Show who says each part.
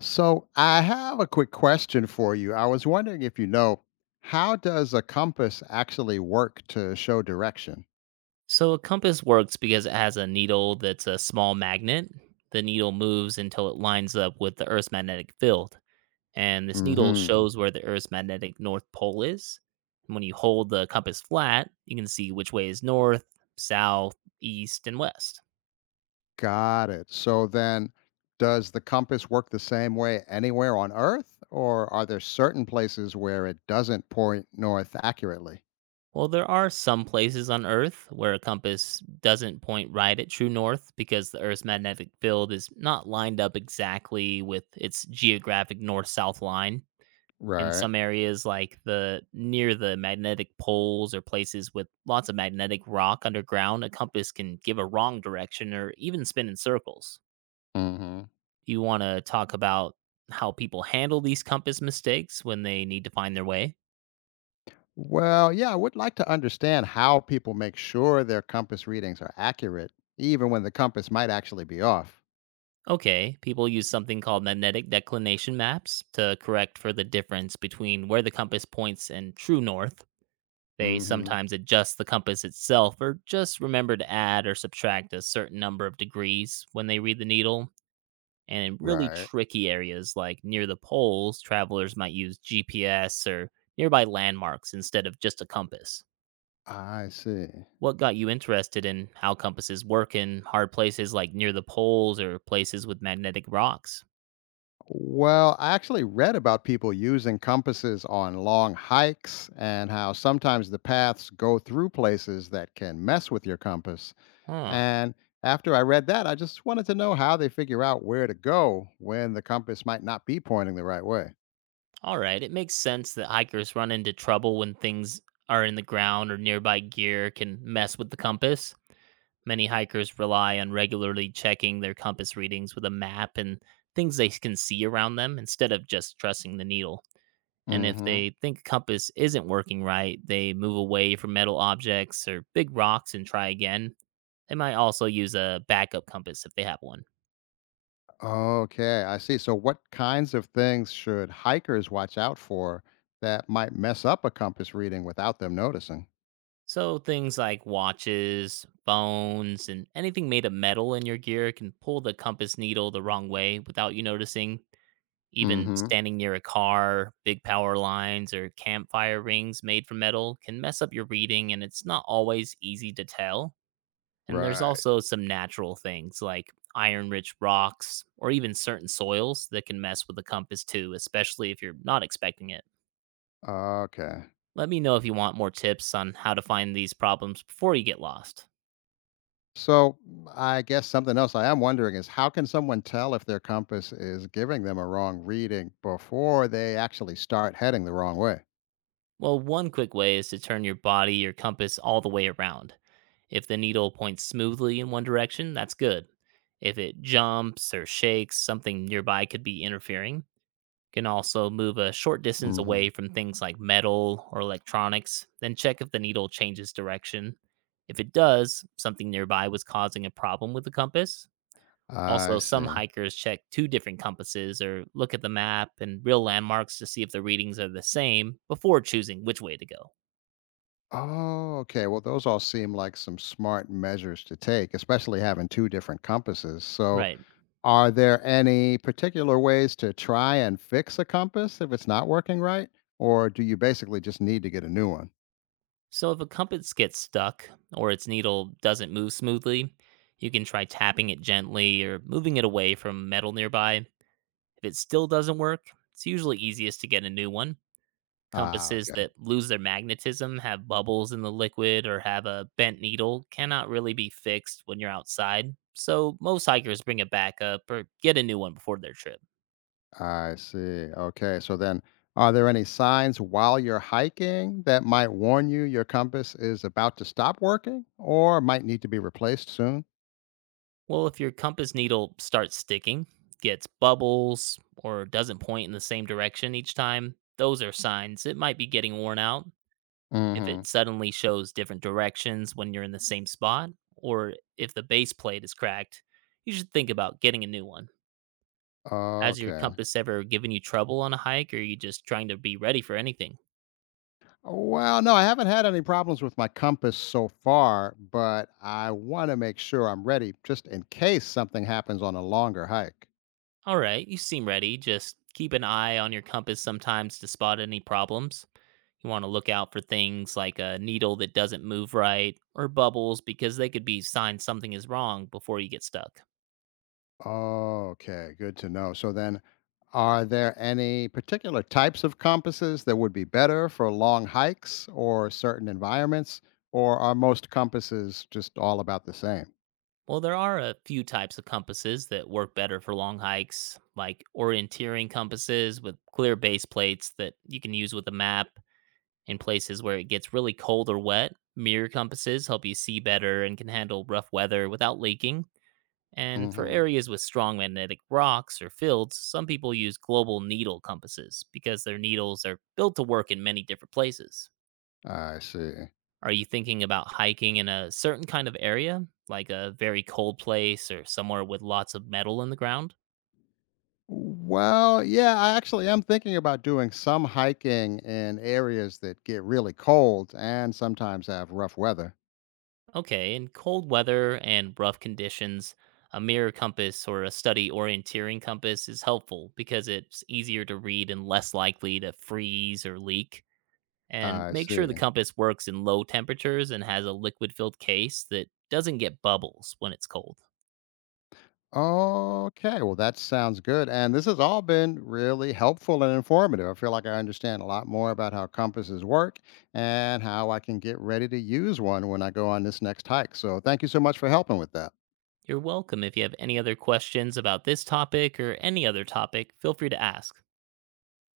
Speaker 1: So I have a quick question for you. I was wondering if you know how does a compass actually work to show direction?
Speaker 2: So a compass works because it has a needle that's a small magnet. The needle moves until it lines up with the Earth's magnetic field. And this needle
Speaker 1: Mhm.
Speaker 2: shows where the Earth's magnetic north pole is. And when you hold the compass flat, you can see which way is north, south, east, and west.
Speaker 1: Got it. So then does the compass work the same way anywhere on earth, or are there certain places where it doesn't point north accurately?
Speaker 2: Well, there are some places on Earth where a compass doesn't point right at true north because the Earth's magnetic field is not lined up exactly with its geographic north south line. In
Speaker 1: Right.
Speaker 2: some areas like the near the magnetic poles, or places with lots of magnetic rock underground, a compass can give a wrong direction or even spin in circles.
Speaker 1: Mhm.
Speaker 2: You want to talk about how people handle these compass mistakes when they need to find their way?
Speaker 1: Well, yeah, I would like to understand how people make sure their compass readings are accurate even when the compass might actually be off.
Speaker 2: Okay, people use something called magnetic declination maps to correct for the difference between where the compass points and true north. They
Speaker 1: Mhm.
Speaker 2: sometimes adjust the compass itself, or just remember to add or subtract a certain number of degrees when they read the needle. And in really
Speaker 1: Right.
Speaker 2: tricky areas like near the poles, travelers might use GPS or nearby landmarks instead of just a compass.
Speaker 1: I see.
Speaker 2: What got you interested in how compasses work in hard places like near the poles or places with magnetic rocks?
Speaker 1: Well, I actually read about people using compasses on long hikes and how sometimes the paths go through places that can mess with your compass.
Speaker 2: Huh.
Speaker 1: And after I read that, I just wanted to know how they figure out where to go when the compass might not be pointing the right way.
Speaker 2: All right. It makes sense that hikers run into trouble when things are in the ground or nearby gear can mess with the compass. Many hikers rely on regularly checking their compass readings with a map and things they can see around them, instead of just trusting the needle. And if
Speaker 1: Mhm.
Speaker 2: they think a compass isn't working right, they move away from metal objects or big rocks and try again. They might also use a backup compass if they have one.
Speaker 1: Okay, I see. So what kinds of things should hikers watch out for that might mess up a compass reading without them noticing?
Speaker 2: So things like watches, phones, and anything made of metal in your gear can pull the compass needle the wrong way without you noticing. Even
Speaker 1: Mhm.
Speaker 2: standing near a car, big power lines, or campfire rings made from metal can mess up your reading, and it's not always easy to tell. And there's
Speaker 1: Right.
Speaker 2: also some natural things like iron rich rocks or even certain soils that can mess with the compass too, especially if you're not expecting it.
Speaker 1: Okay.
Speaker 2: Let me know if you want more tips on how to find these problems before you get lost.
Speaker 1: So I guess something else I am wondering is how can someone tell if their compass is giving them a wrong reading before they actually start heading the wrong way?
Speaker 2: Well, one quick way is to turn your body, your compass, all the way around. If the needle points smoothly in one direction, that's good. If it jumps or shakes, something nearby could be interfering. Can also move a short distance
Speaker 1: Hmm.
Speaker 2: away from things like metal or electronics, then check if the needle changes direction. If it does, something nearby was causing a problem with the compass.
Speaker 1: I
Speaker 2: Also, some
Speaker 1: see.
Speaker 2: hikers check two different compasses or look at the map and real landmarks to see if the readings are the same before choosing which way to go.
Speaker 1: Oh, okay. Well, those all seem like some smart measures to take, especially having two different compasses. So,
Speaker 2: Right.
Speaker 1: are there any particular ways to try and fix a compass if it's not working right? Or do you basically just need to get a new one?
Speaker 2: So, if a compass gets stuck or its needle doesn't move smoothly, you can try tapping it gently or moving it away from metal nearby. If it still doesn't work, it's usually easiest to get a new one.
Speaker 1: Ah,
Speaker 2: Compasses
Speaker 1: okay.
Speaker 2: that lose their magnetism, have bubbles in the liquid, or have a bent needle cannot really be fixed when you're outside, so most hikers bring it back up or get a new one before their trip.
Speaker 1: I see. Okay. So then, are there any signs while you're hiking that might warn you your compass is about to stop working or might need to be replaced soon?
Speaker 2: Well, if your compass needle starts sticking, gets bubbles, or doesn't point in the same direction each time, those are signs it might be getting worn out. If
Speaker 1: Mm-hmm.
Speaker 2: it suddenly shows different directions when you're in the same spot, or if the base plate is cracked, you should think about getting a new one. Has your
Speaker 1: Okay.
Speaker 2: compass ever given you trouble on a hike, or are you just trying to be ready for anything?
Speaker 1: Well, no, I haven't had any problems with my compass so far, but I want to make sure I'm ready just in case something happens on a longer hike.
Speaker 2: All right, you seem ready. Just keep an eye on your compass sometimes to spot any problems. You want to look out for things like a needle that doesn't move right or bubbles, because they could be signs something is wrong before you get stuck.
Speaker 1: Okay, good to know. So then, are there any particular types of compasses that would be better for long hikes or certain environments, or are most compasses just all about the same?
Speaker 2: Well, there are a few types of compasses that work better for long hikes, like orienteering compasses with clear base plates that you can use with a map in places where it gets really cold or wet. Mirror compasses help you see better and can handle rough weather without leaking. And for
Speaker 1: Hmm.
Speaker 2: areas with strong magnetic rocks or fields, some people use global needle compasses because their needles are built to work in many different places.
Speaker 1: I see.
Speaker 2: Are you thinking about hiking in a certain kind of area, like a very cold place or somewhere with lots of metal in the ground?
Speaker 1: Well, yeah, I actually am thinking about doing some hiking in areas that get really cold and sometimes have rough weather.
Speaker 2: Okay, in cold weather and rough conditions, a mirror compass or a study orienteering compass is helpful because it's easier to read and less likely to freeze or leak. And
Speaker 1: I
Speaker 2: make sure the
Speaker 1: see.
Speaker 2: compass works in low temperatures and has a liquid filled case that doesn't get bubbles when it's cold.
Speaker 1: Okay, well, that sounds good. And this has all been really helpful and informative. I feel like I understand a lot more about how compasses work and how I can get ready to use one when I go on this next hike. So, thank you so much for helping with that.
Speaker 2: You're welcome. If you have any other questions about this topic or any other topic, feel free to ask.